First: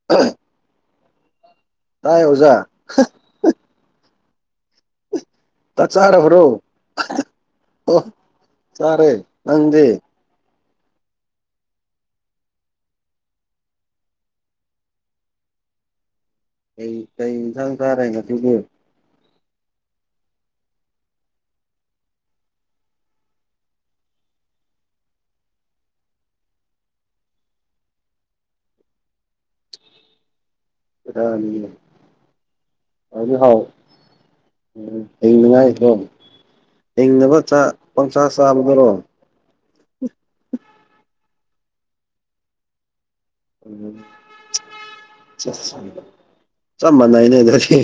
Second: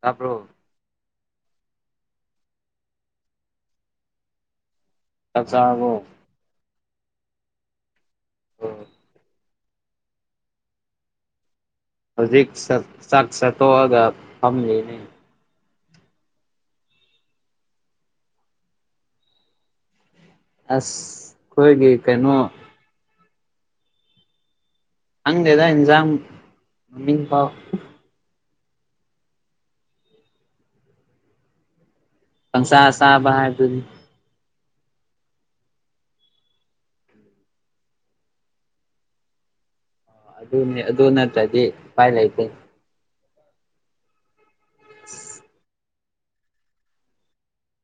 ꯇꯥꯕ꯭ꯔꯣ ꯇꯥꯏ ꯑꯣꯖꯥ ꯆꯥꯛ ꯇꯥ ꯆꯥꯔꯕꯣ ꯆꯥꯔꯕ꯭ꯔꯣ ꯑꯣ ꯆꯥꯔꯦ ꯅꯪꯗꯤ ꯍꯧꯖꯤꯛ ꯆꯥꯛ ꯆꯇꯣꯑꯒꯥ [unintelligible] ꯑꯩ ꯀꯩ ꯌꯦꯟꯁꯥꯡ ꯆꯥꯔꯦ ꯉꯁꯤꯒꯤ ꯑꯁ ꯑꯩꯈꯣꯏꯒꯤ ꯀꯩꯅꯣ ꯈꯪꯗꯦꯗ ꯏꯟꯖꯥꯝ ꯃꯃꯤꯡꯐꯥꯎ [unintelligible] ꯄꯪꯆꯥ ꯆꯥꯕ ꯍꯥꯎꯗꯤ ꯍꯥꯎ ꯍꯥꯏꯕꯗꯨꯅꯤ ꯎꯝ ꯍꯤꯡꯅꯤꯡꯉꯥꯏ [unintelligible] ꯍꯤꯡꯅꯕ ꯆꯥꯛ ꯄꯪꯆꯥ ꯆꯥꯕꯗꯔꯣ ꯑꯗꯨꯅꯤ ꯑꯗꯨ ꯅꯠꯇ꯭ꯔꯗꯤ ꯎꯄꯥꯏ ꯂꯩꯇꯦ ꯎꯝ [unintelligible] ꯆꯞ ꯃꯥꯟꯅꯩꯅꯦ ꯑꯗꯨꯗꯤ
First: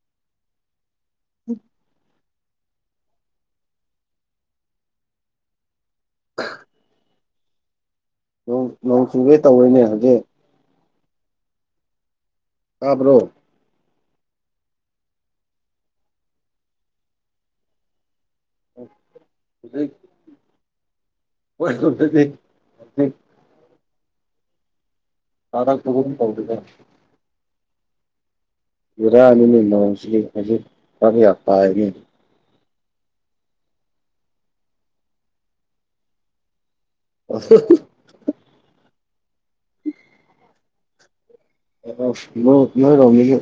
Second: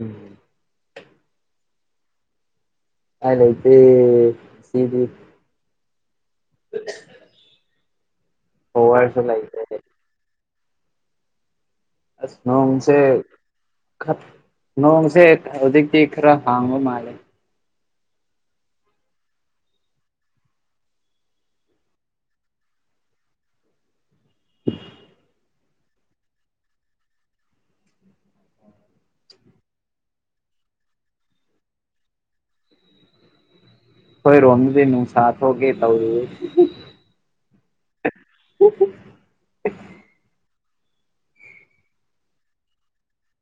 ꯎꯝ [inaudible] ꯄꯥꯏ ꯂꯩꯇꯦ ꯁꯤꯗꯤ [unintelligible] ꯅꯣꯡ ꯅꯣꯡ ꯄꯋꯥꯔꯁꯨ ꯆꯨꯒꯦ ꯂꯩꯇꯦ ꯇꯧꯌꯦꯅꯦ ꯍꯧꯖꯤꯛ ꯑꯁ ꯅꯣꯡꯁꯦ ꯇꯥꯕ꯭ꯔꯣ ꯈꯞ ꯅꯣꯡꯁꯦ ꯍꯧꯖꯤꯛꯇꯤ ꯈꯔ ꯍꯥꯡꯕ ꯃꯥꯜꯂꯦ ꯍꯨꯖꯤꯛ ꯍꯣꯏ ꯍꯣꯏ [unintelligible] ꯍꯧꯖꯤꯛ [inaudible] ꯇꯥꯔꯛꯄꯒꯨꯝ ꯇꯧꯕꯤꯒꯦ ꯕꯦꯔꯥꯅꯤꯅꯦ ꯅꯣꯡꯁꯤꯗꯤ ꯍꯧꯖꯤꯛ [unintelligible] ꯈꯣꯏꯔꯣꯝꯗꯗꯤ ꯅꯨꯡꯁꯥ ꯊꯣꯛꯀꯦ ꯇꯧꯔꯤꯌꯦ [unintelligible] [unintelligible] [unintelligible] ꯑ ꯑꯎ ꯅꯣꯏ ꯅꯣꯏꯔꯣꯝꯗꯒꯤ ꯑ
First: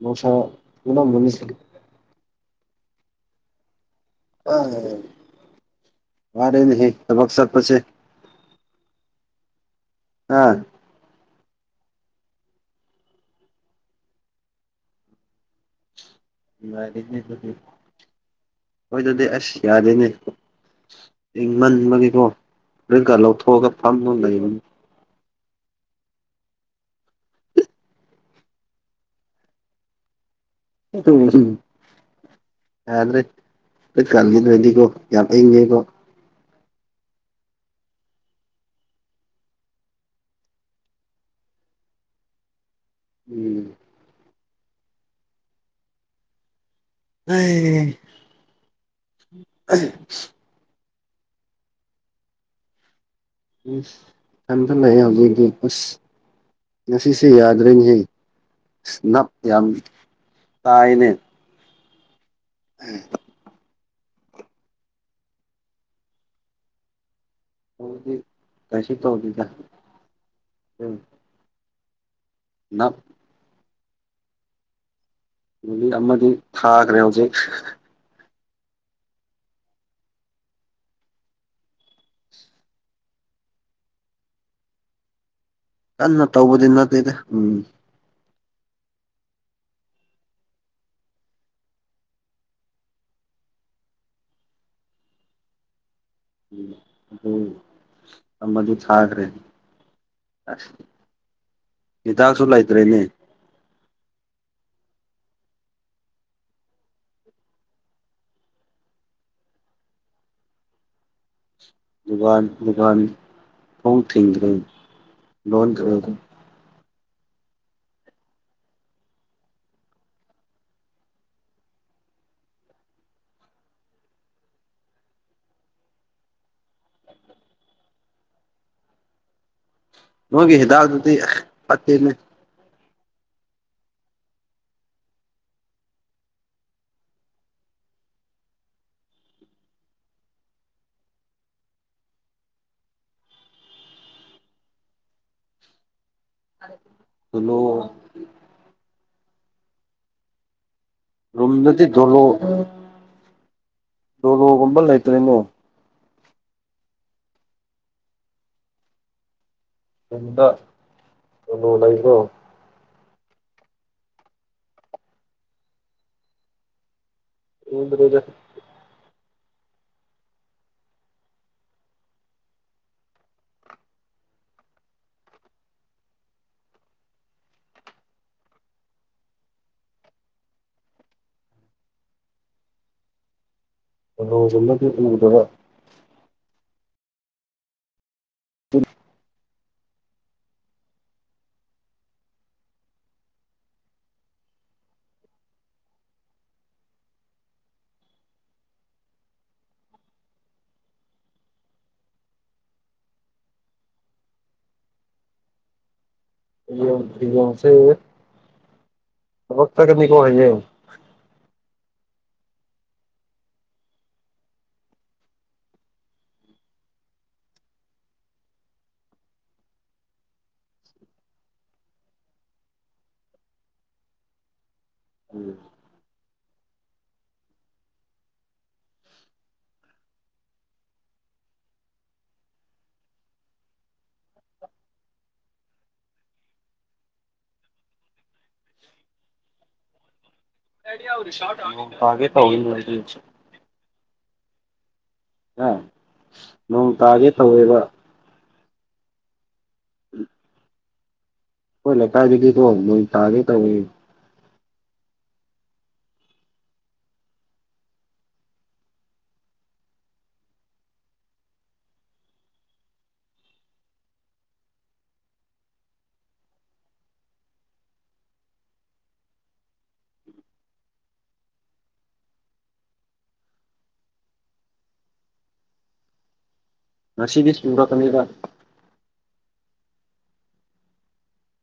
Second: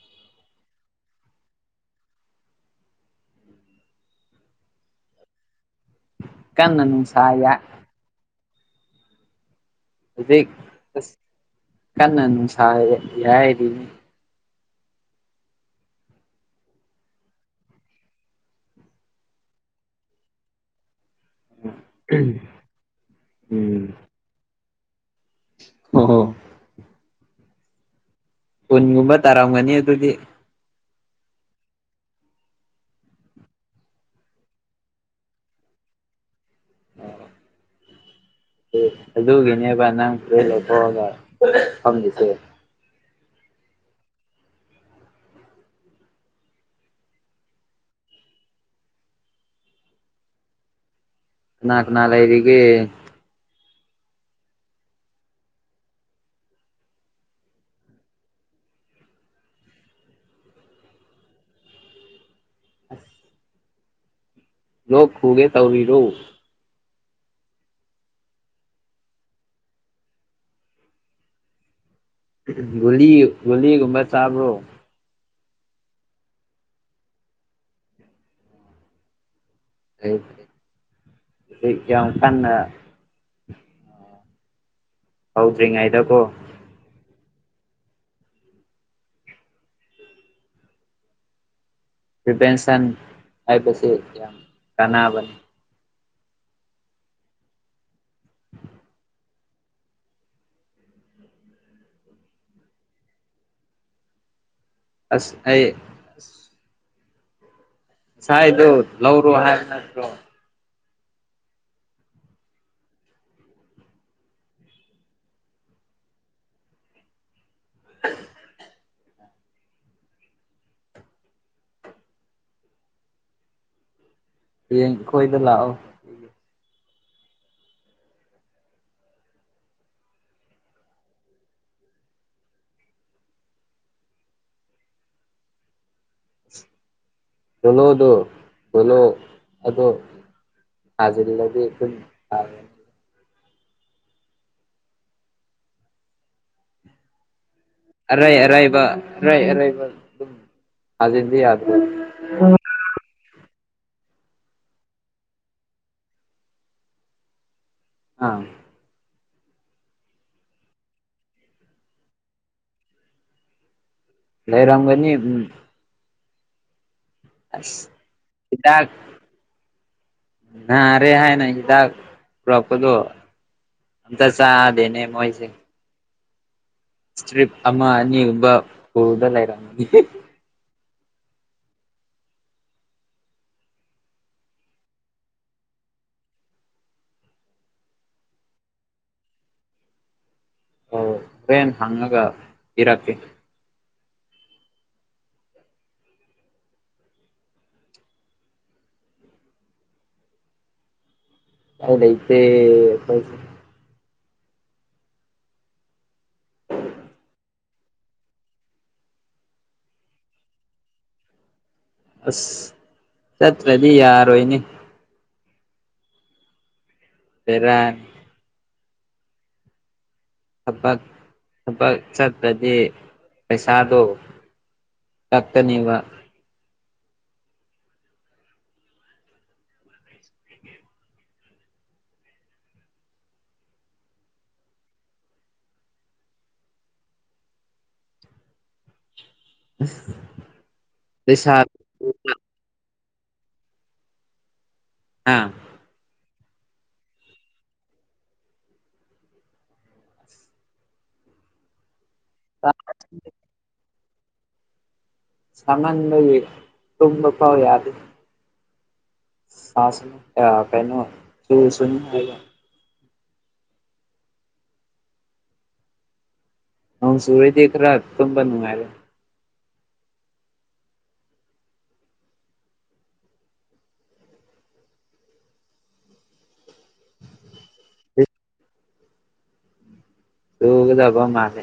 ꯅꯨꯡꯁꯥ ꯊꯨꯝꯃꯝꯃꯅꯤ ꯑ ꯀꯟꯅ ꯋꯥꯔꯦꯅꯦꯍꯦ ꯅꯨꯡꯁꯥ ꯊꯕꯛ ꯌꯥꯏ ꯆꯠꯄꯁꯦ ꯑ ꯍꯧꯖꯤꯛ ꯏꯁ ꯀꯟꯅ ꯅꯨꯡꯁꯥ ꯌ ꯌꯥꯏꯔꯤꯅꯤ ꯅꯨꯡꯉꯥꯏꯔꯦꯅꯦ ꯑꯗꯨꯗꯤ ꯑꯩꯈꯣꯏꯗꯗꯤ ꯑꯁ ꯌꯥꯗꯦꯅꯦ ꯏꯪꯃꯟꯕꯒꯤꯀꯣ ꯐꯨꯔꯤꯠꯀ ꯂꯧꯊꯣꯛꯑꯒ ꯐꯝꯃꯒ ꯂꯩꯕꯅꯤ ꯍꯣ ꯍꯣ ꯎꯟꯒꯨꯝꯕ ꯇꯔꯥꯝꯒꯅꯤ ꯑꯗꯨꯗꯤ [unintelligible] ꯌꯥꯗ꯭ꯔꯦ ꯐꯨꯀꯥ ꯂꯤꯠꯂꯣꯏꯅꯤꯀꯣ ꯌꯥꯝ ꯏꯪꯉꯦꯀꯣ ꯑꯣ ꯑꯣ [unintelligible] ꯑꯗꯨꯒꯤꯅꯦꯕ ꯅꯪ ꯐꯨꯔꯤꯠ ꯂꯧꯊꯣꯛꯑꯒ ꯐꯪꯗꯨꯏꯁꯦ ꯎꯝ [unintelligible] ꯀꯅꯥ ꯀꯅꯥ ꯂꯩꯔꯤꯒꯦ ꯏꯁ ꯀꯟꯖꯜꯂꯛꯑꯦ ꯍꯧꯖꯤꯛꯇꯤ ꯏꯁ ꯉꯁꯤꯁꯦ ꯌꯥꯗ꯭ꯔꯦꯅꯦꯍꯦ ꯑꯁ ꯅꯞ ꯌꯥꯝ ꯇꯥꯏꯅꯦ [unintelligible] ꯂꯣꯛ ꯈꯨꯒꯦ ꯇꯧꯔꯤꯔꯣ ꯑꯩꯗꯤ ꯀꯩꯁꯨ ꯇꯧꯗꯦꯗ ꯎꯝ ꯅꯞ ꯒꯨꯂꯤ ꯒꯨꯂꯤꯒꯨꯝꯕ ꯆꯥꯕ꯭ꯔꯣ ꯒꯨꯂꯤ ꯑꯃꯗꯤ ꯊꯥꯒꯔꯦ ꯍꯧꯖꯤꯛ ꯑꯣꯀꯦ ꯑꯣꯀꯦ ꯍꯧꯖꯤꯛ ꯌꯥꯝ ꯀꯟꯅ ꯍꯧꯗ꯭ꯔꯤꯉꯩ ꯀꯟꯅ ꯇꯧꯕꯗꯤ ꯅꯠꯇꯦꯗ ꯎꯝ ꯄ꯭ꯔꯤꯚꯦꯟꯁꯟ ꯍꯥꯏꯕꯁꯦ ꯌꯥꯝ ꯀꯥꯟꯅꯕꯅꯤ ꯎꯝ ꯑꯗꯨꯒꯤꯅꯤ ꯑꯃꯗꯨ ꯊꯥꯈ꯭ꯔꯤꯗꯣ ꯍꯤꯗꯥꯛꯁꯨ ꯂꯩꯇ꯭ꯔꯦꯅꯦ ꯑꯁ ꯑꯩ ꯉꯁꯥꯏꯗꯣ ꯂꯧꯔꯣ ꯍꯥꯏꯕ ꯅꯠꯇ꯭ꯔꯣ ꯀꯥꯟ ꯐ ꯊꯦꯡ꯭ꯔ ꯂꯣꯟꯣꯟ ꯀ [inaudible] ꯍꯌꯦꯡ ꯑꯈꯣꯏꯗ ꯂꯥꯛꯑꯣ ꯃꯣꯏꯒꯤ ꯍꯤꯗꯥꯛꯇꯨꯗꯤ ꯐꯠꯇꯦꯅꯦ ꯆꯂꯣ ꯑꯗꯨ ꯀꯂꯣ ꯑꯗꯨꯗꯣ ꯊꯥꯖꯤꯜꯂꯗꯤ ꯑꯗꯨꯝ ꯐꯒ꯭ꯔꯅꯤ ꯆꯂꯣ ꯑꯔꯥꯏ ꯑꯔꯥꯏꯕꯥꯏ ꯑꯔꯥꯏꯕ ꯔꯨꯝꯗꯗꯤ ꯗꯣꯂꯣ ꯗꯣꯂꯣꯒꯨꯝꯕ ꯂꯩꯇ꯭ꯔꯦꯅꯣ ꯑꯥ ꯗ ꯀꯂꯣ ꯂꯩꯕ꯭ꯔꯣ ꯂꯩꯔꯝꯒꯅꯤ ꯎꯝ ꯎꯗꯣꯖ ꯀꯤꯗꯥꯛ ꯅꯥꯔꯦ ꯍꯥꯏꯅ ꯍꯤꯗꯥꯛ ꯄꯨꯔꯛꯄꯗꯣ ꯍꯤꯗꯥꯛ ꯆꯥꯗꯦꯅꯦ ꯃꯣꯏꯁꯦ ꯏꯁꯇꯔꯤꯞ ꯑꯃ ꯑꯅꯤꯒꯨꯝꯕ ꯄꯨꯔꯗ ꯂꯩꯔꯝꯅꯤ ꯑꯣꯃꯂꯗꯕ ꯎ [inaudible] ꯑꯣ ꯍꯣꯔꯦꯟ ꯍꯪꯉꯒ ꯄꯤꯔꯛꯀꯦ ꯀ ꯂꯩ ꯏꯆꯦ ꯀꯩꯁꯦ ꯇꯅꯤ ꯀꯣ ꯑꯁ ꯆꯠꯇ꯭ꯔꯗꯤ ꯌꯥꯔꯣꯏꯅꯦ ꯐꯔ ꯊꯕꯛ ꯊꯕꯛ ꯆꯠꯄꯗꯤ ꯄꯩꯁꯥꯗꯣ ꯇꯛꯇꯅꯤꯕꯥ ꯑꯁ ꯦ [unintelligible] ꯑꯥ ꯑ ꯅꯣꯡ ꯇꯥꯒꯦ ꯇꯧꯋꯦꯕ ꯎꯝ ꯑꯩꯈꯣꯏ ꯂꯩꯀꯥꯏꯗꯗꯤꯀꯣ ꯅꯣꯡ ꯇꯥꯒꯦ ꯇꯧꯋꯦ ꯁꯃꯟꯕꯒꯤ ꯇꯨꯝꯕ ꯐꯥꯎ ꯌꯥꯗꯦ ꯁꯥ ꯀꯩꯅ ꯆ ꯑ ꯁꯨꯔꯔꯗꯤꯈ ꯔ ꯊꯝꯝꯕ ꯅꯨꯡꯉꯥꯏꯔꯦ ꯉꯁꯤꯗꯤ ꯆꯨꯔꯛꯀꯅꯤꯕ ꯇꯨꯒꯗꯕ ꯃꯥꯅꯦ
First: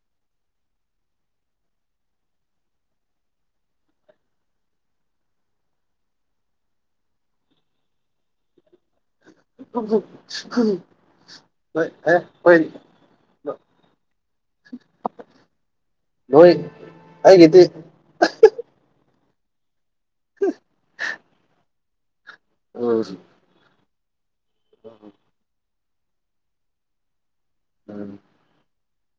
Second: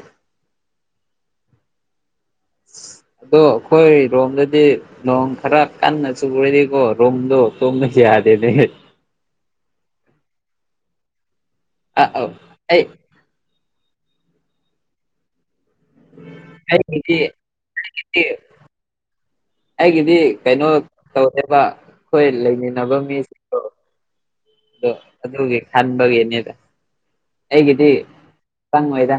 ꯑꯗꯣ ꯑꯩꯈꯣꯏ ꯔꯣꯝꯗꯗꯤ ꯂꯣꯡ ꯈꯔ ꯀꯥꯟꯅ ꯆꯨꯒꯗꯤꯀꯣ ꯔꯣꯝꯗꯣ ꯇꯣꯡ ꯌꯥꯗꯦꯅꯦ ꯍꯣꯏ ꯑ ꯑꯦ ꯑꯧ ꯍꯣꯏꯅꯤ ꯑꯩ ꯅꯣꯏꯣꯏ ꯑꯩꯒꯤꯗꯤ ꯑꯩꯒꯤꯗꯤ ꯀꯩꯅꯣ ꯇꯧꯋꯦꯕ ꯑꯩꯈꯣꯏ ꯂꯩꯃꯤꯟꯅꯕ ꯎꯝ ꯃꯤꯁꯤꯡ ꯑꯗꯣ ꯑꯗꯨꯒꯤ ꯈꯟꯕꯒꯤꯅꯤꯗ ꯑꯩꯒꯤꯗꯤ ꯆꯉ ꯉꯣꯏꯗ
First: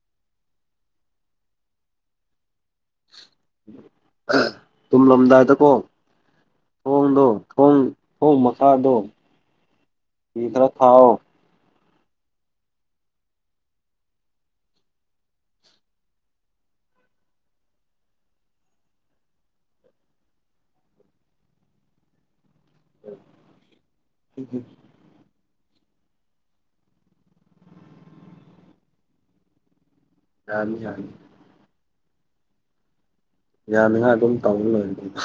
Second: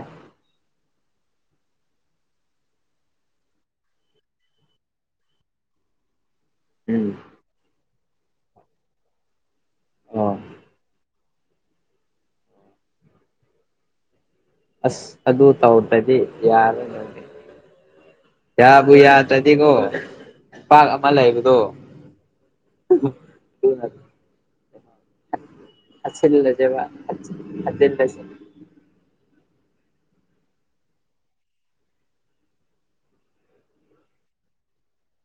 ꯇꯨꯝꯂꯝꯗꯥꯏꯗꯀꯣ ꯎꯝ ꯐꯣꯟꯗꯣ ꯊꯣꯡ ꯊꯣꯡ ꯃꯈꯥꯗꯣ ꯑꯣ ꯊꯤꯗꯔ ꯊꯥꯎꯑꯣ ꯑꯁ ꯑꯗꯨ ꯇꯧꯗꯔꯗꯤ ꯌꯥꯔꯣꯏꯍꯦ ꯌꯥꯕꯨ ꯌꯥꯗ꯭ꯔꯗꯤꯀꯣ ꯄꯥꯛ ꯑꯃ ꯂꯩꯕꯗꯣ [unintelligible] [unintelligible] ꯌꯥꯅꯤ ꯌꯥꯅꯤ ꯌꯥꯅꯤꯉꯥꯏ ꯑꯗꯨꯝ ꯇꯧ ꯂꯣꯢꯔꯦ ꯀꯩꯅꯣ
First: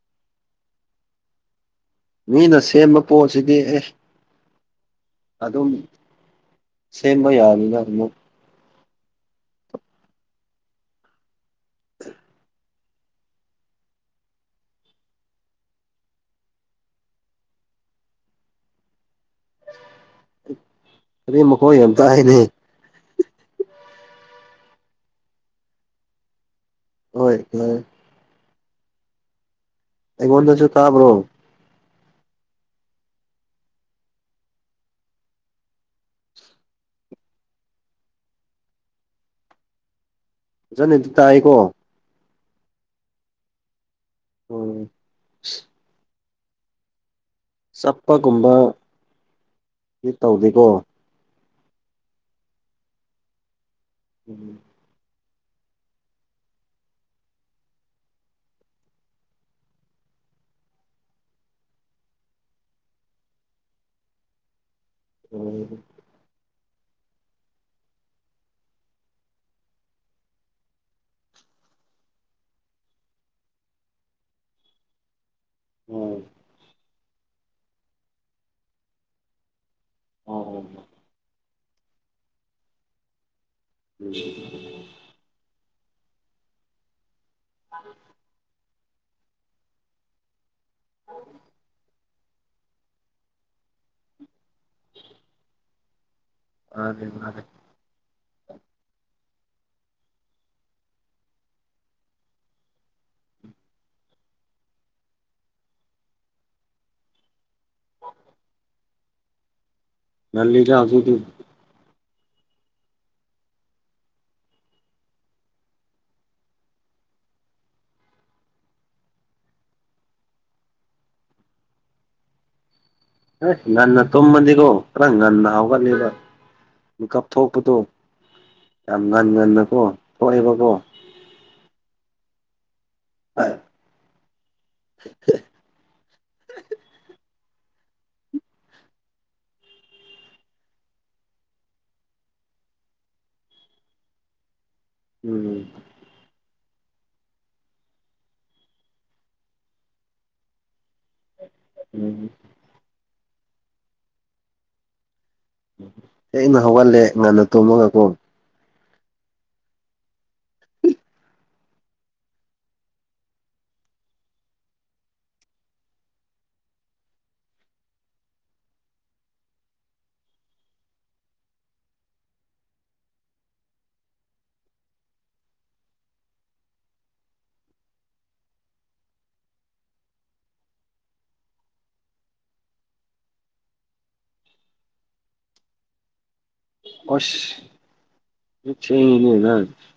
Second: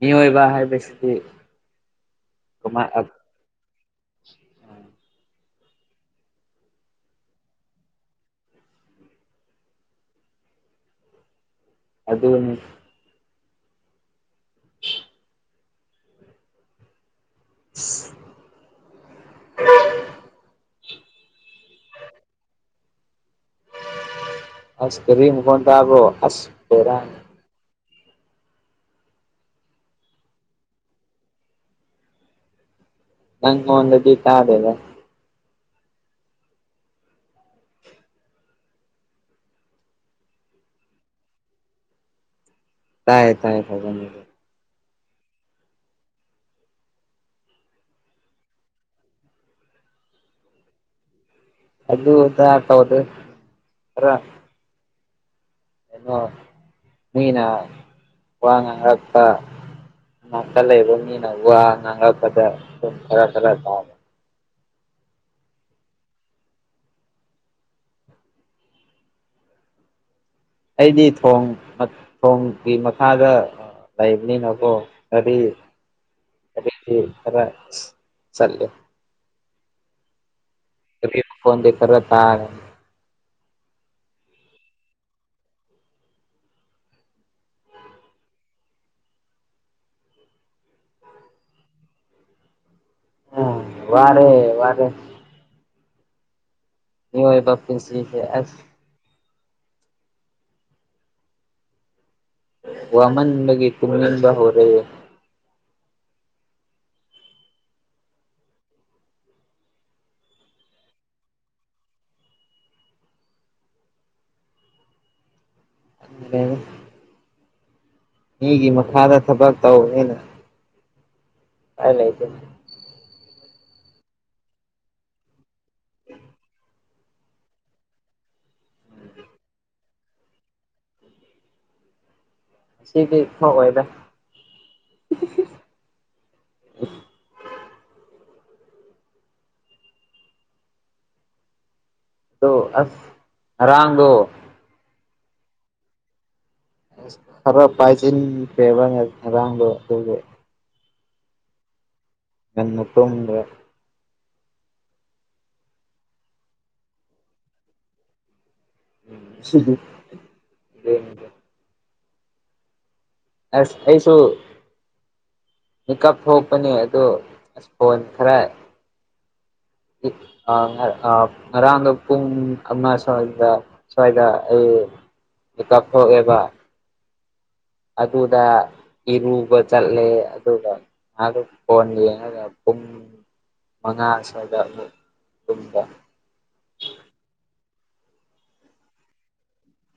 ꯃꯤꯑꯣꯏꯕ ꯍꯥꯏꯕꯁꯤꯗꯤ ꯃꯤꯅ ꯀꯃꯥꯏ ꯁꯦꯝꯕ ꯄꯣꯠꯁꯤꯗꯤ ꯑꯦ ꯑꯗꯨꯝ ꯁꯦꯝꯕ ꯌꯥꯅꯤꯅ ꯑꯃꯨꯛ ꯑꯗꯨꯅꯤ [inaudible] [inaudible] ꯒꯥꯔꯤ ꯃꯈꯣꯜ ꯌꯥꯝ ꯇꯥꯏꯅꯦ ꯑꯁ ꯒꯥꯔꯤ ꯃꯈꯣꯟ ꯇꯥꯕꯔꯣ ꯑꯁ ꯕꯦꯔꯥ ꯍꯣꯏ ꯍꯣꯏ ꯑꯩꯉꯣꯟꯗꯖꯨ ꯇꯥꯕ꯭ꯔꯣ ꯅꯪꯉꯣꯟꯗꯗꯤ ꯇꯥꯗꯦꯗ ꯐꯖꯟꯅ ꯑꯗꯨ ꯇꯥꯏꯀꯣ ꯇꯥꯏꯌꯦ ꯇꯥꯏ ꯐꯖꯟꯅ ꯑꯗꯨ [unintelligible] ꯆꯠꯄꯒꯨꯝꯕ ꯗꯤ ꯇꯧꯗꯦꯀꯣ ꯑꯗꯨ ꯑꯗꯥ ꯇꯧꯗꯦ ꯈꯔ [inaudible] ꯀꯩꯅꯣ ꯃꯤꯅ ꯋꯥ ꯉꯥꯡꯔꯛꯄ ꯅꯥꯀꯠ ꯂꯩꯕ ꯃꯤꯅ ꯋꯥ ꯉꯥꯡꯉꯛꯄꯗ ꯑꯗꯨꯝ ꯈꯔ ꯈꯔ ꯇꯥꯌꯦ ꯑꯣ ꯑꯩꯗꯤ ꯊꯣꯡ ꯊꯣꯡꯒꯤ ꯃꯈꯥꯗ ꯂꯩꯕꯅꯤꯅꯀꯣ ꯒꯥꯔꯤ ꯎꯝ ꯗꯤ ꯈꯔ ꯆꯠꯂꯦ [inaudible] [unintelligible] ꯃꯈꯣꯟꯗꯤ ꯈꯔ ꯇꯥꯥꯒꯅꯤ [inaudible] [inaudible] [inaudible] ꯎꯝ ꯋꯥꯔꯦ ꯋꯥꯔꯦ ꯃꯤꯌꯣꯢꯕ ꯄꯨꯟꯁꯤꯁꯦ ꯑꯁ ꯋꯥꯃꯟꯕꯒꯤ ꯇꯨꯝꯅꯤꯡꯕ ꯍꯧꯔꯦ ꯉꯜꯂꯤꯗ ꯍꯧꯖꯤꯛꯇꯤ [unintelligible] ꯃꯤꯒꯤ ꯃꯈꯥꯗ ꯊꯕꯛ ꯇꯧꯕꯅꯤꯅ ꯎꯄꯥꯢ ꯂꯩꯇꯦ ꯑꯦ ꯉꯟꯅ ꯇꯨꯝꯃꯗꯤꯀꯣ ꯈꯔ ꯉꯟꯅ ꯍꯧꯒꯠꯂꯦꯕ ꯃꯤꯀꯞ ꯊꯣꯛꯄꯗꯣ ꯌꯥꯝ ꯉꯟ ꯉꯟꯅꯀꯣ ꯊꯣꯛꯑꯦꯕꯀꯣ ꯉꯁꯤꯗꯤ ꯊꯣꯛꯑꯣꯏꯗ [unintelligible] ꯑꯗꯣ ꯑꯁ ꯉꯔꯥꯡꯗꯣ ꯎꯝ ꯈꯔ ꯄꯥꯏꯖꯤꯟꯈ꯭ꯔꯦꯕ ꯉꯔꯥꯡꯗꯣ ꯑꯗꯨꯒꯤ [unintelligible] ꯉꯟꯅ ꯇꯨꯝꯗ꯭ꯔꯥ ꯊꯦꯡꯅ ꯍꯧꯒꯠꯂꯦ ꯉꯟꯅ ꯇꯨꯝꯃꯒꯀꯣ [unintelligible] [inaudible] ꯑꯁ ꯑꯩꯁꯨ ꯃꯤꯀꯞ ꯊꯣꯛꯄꯅꯦ ꯑꯗꯣ ꯑꯁ ꯐꯣꯟ ꯈꯔ ꯑ ꯑ ꯉꯔꯥꯡꯗꯣ ꯄꯨꯡ ꯑꯃ ꯁ꯭ꯋꯥꯏꯗ ꯁ꯭ꯋꯥꯏꯗ ꯑꯩ ꯃꯤꯀꯞ ꯊꯣꯛꯑꯦꯕ ꯑꯗꯨꯗ ꯏꯔꯨꯕ ꯆꯠꯂꯦ ꯑꯗꯨꯒ ꯑꯗꯣ ꯐꯣꯟ ꯌꯦꯡꯉꯒ ꯄꯨꯡ ꯃꯉꯥ ꯁ꯭ꯋꯥꯏꯗ ꯑꯃꯨꯛ ꯇꯨꯝꯕ ꯑꯁ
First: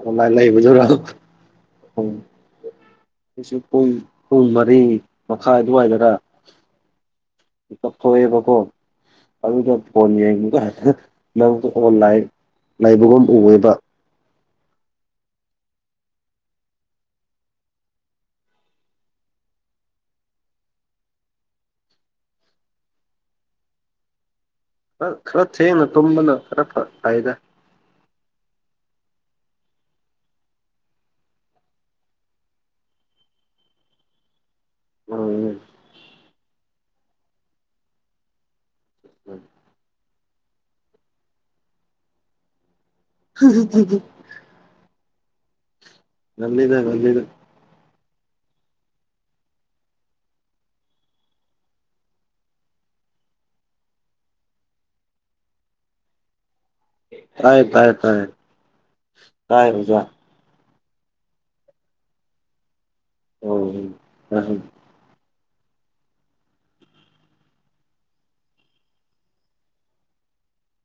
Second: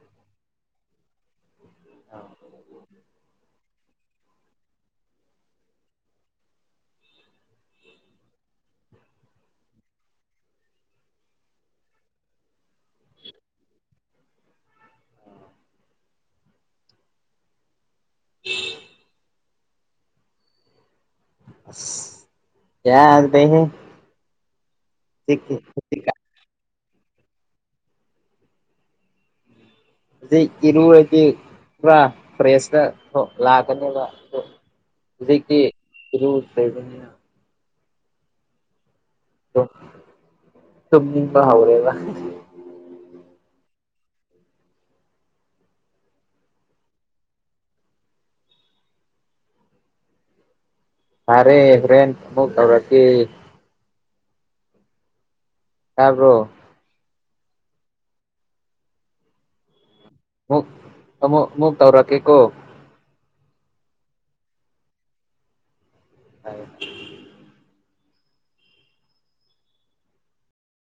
ꯀꯃꯥꯏ ꯂꯩꯕꯗꯨꯔꯣ ꯑꯩꯁꯨ ꯄꯨꯡ ꯄꯨꯡ ꯃꯔꯤ ꯃꯈꯥꯏ ꯑꯗꯨꯋꯥꯏꯗꯔ ꯃꯤꯀꯞ ꯊꯣꯛꯑꯦꯕꯀꯣ ꯑꯗꯨꯗ ꯐꯣꯟ ꯌꯦꯡꯕꯒ ꯍꯦꯛꯇ ꯑꯣꯟꯂꯥꯏꯟ ꯂꯩꯕꯒꯨꯝ ꯎꯏꯌꯦꯕ [unintelligible] ꯑꯁ ꯌꯥꯗꯔ꯭ꯦ ꯍꯦ ꯈꯔ ꯊꯦꯡꯅ ꯍꯧꯖꯤꯛꯀꯥꯟ ꯇꯨꯝꯕꯅ ꯈꯔ ꯐꯩꯗ ꯍꯧꯖꯤꯛ ꯏꯔꯨꯔꯗꯤ ꯄꯨꯔꯥ ꯐ꯭ꯔꯦꯁꯇ ꯂꯥꯛꯀꯅꯦꯕ ꯎꯝ ꯍꯧꯖꯤꯛꯇꯤ ꯂꯩꯕꯅꯤꯅ ꯇꯨꯝꯅꯤꯡꯕ ꯍꯧꯔꯦꯕ ꯉꯜꯂꯤꯗ ꯉꯜꯂꯤꯗ ꯐꯔꯦ ꯍꯣꯔꯦꯟ ꯑꯃꯨꯛ ꯇꯧꯔꯛꯀꯦ ꯇꯥꯕ꯭ꯔꯣ ꯇꯥꯏ ꯇꯥꯏ ꯇꯥꯏ ꯇꯥꯏ ꯇꯥꯏ ꯑꯃꯨꯛ ꯑꯃꯨꯛ ꯃꯨꯛ ꯇꯧꯔꯛꯀꯦꯀꯣ ꯑꯣ ꯎꯝ [unintelligible]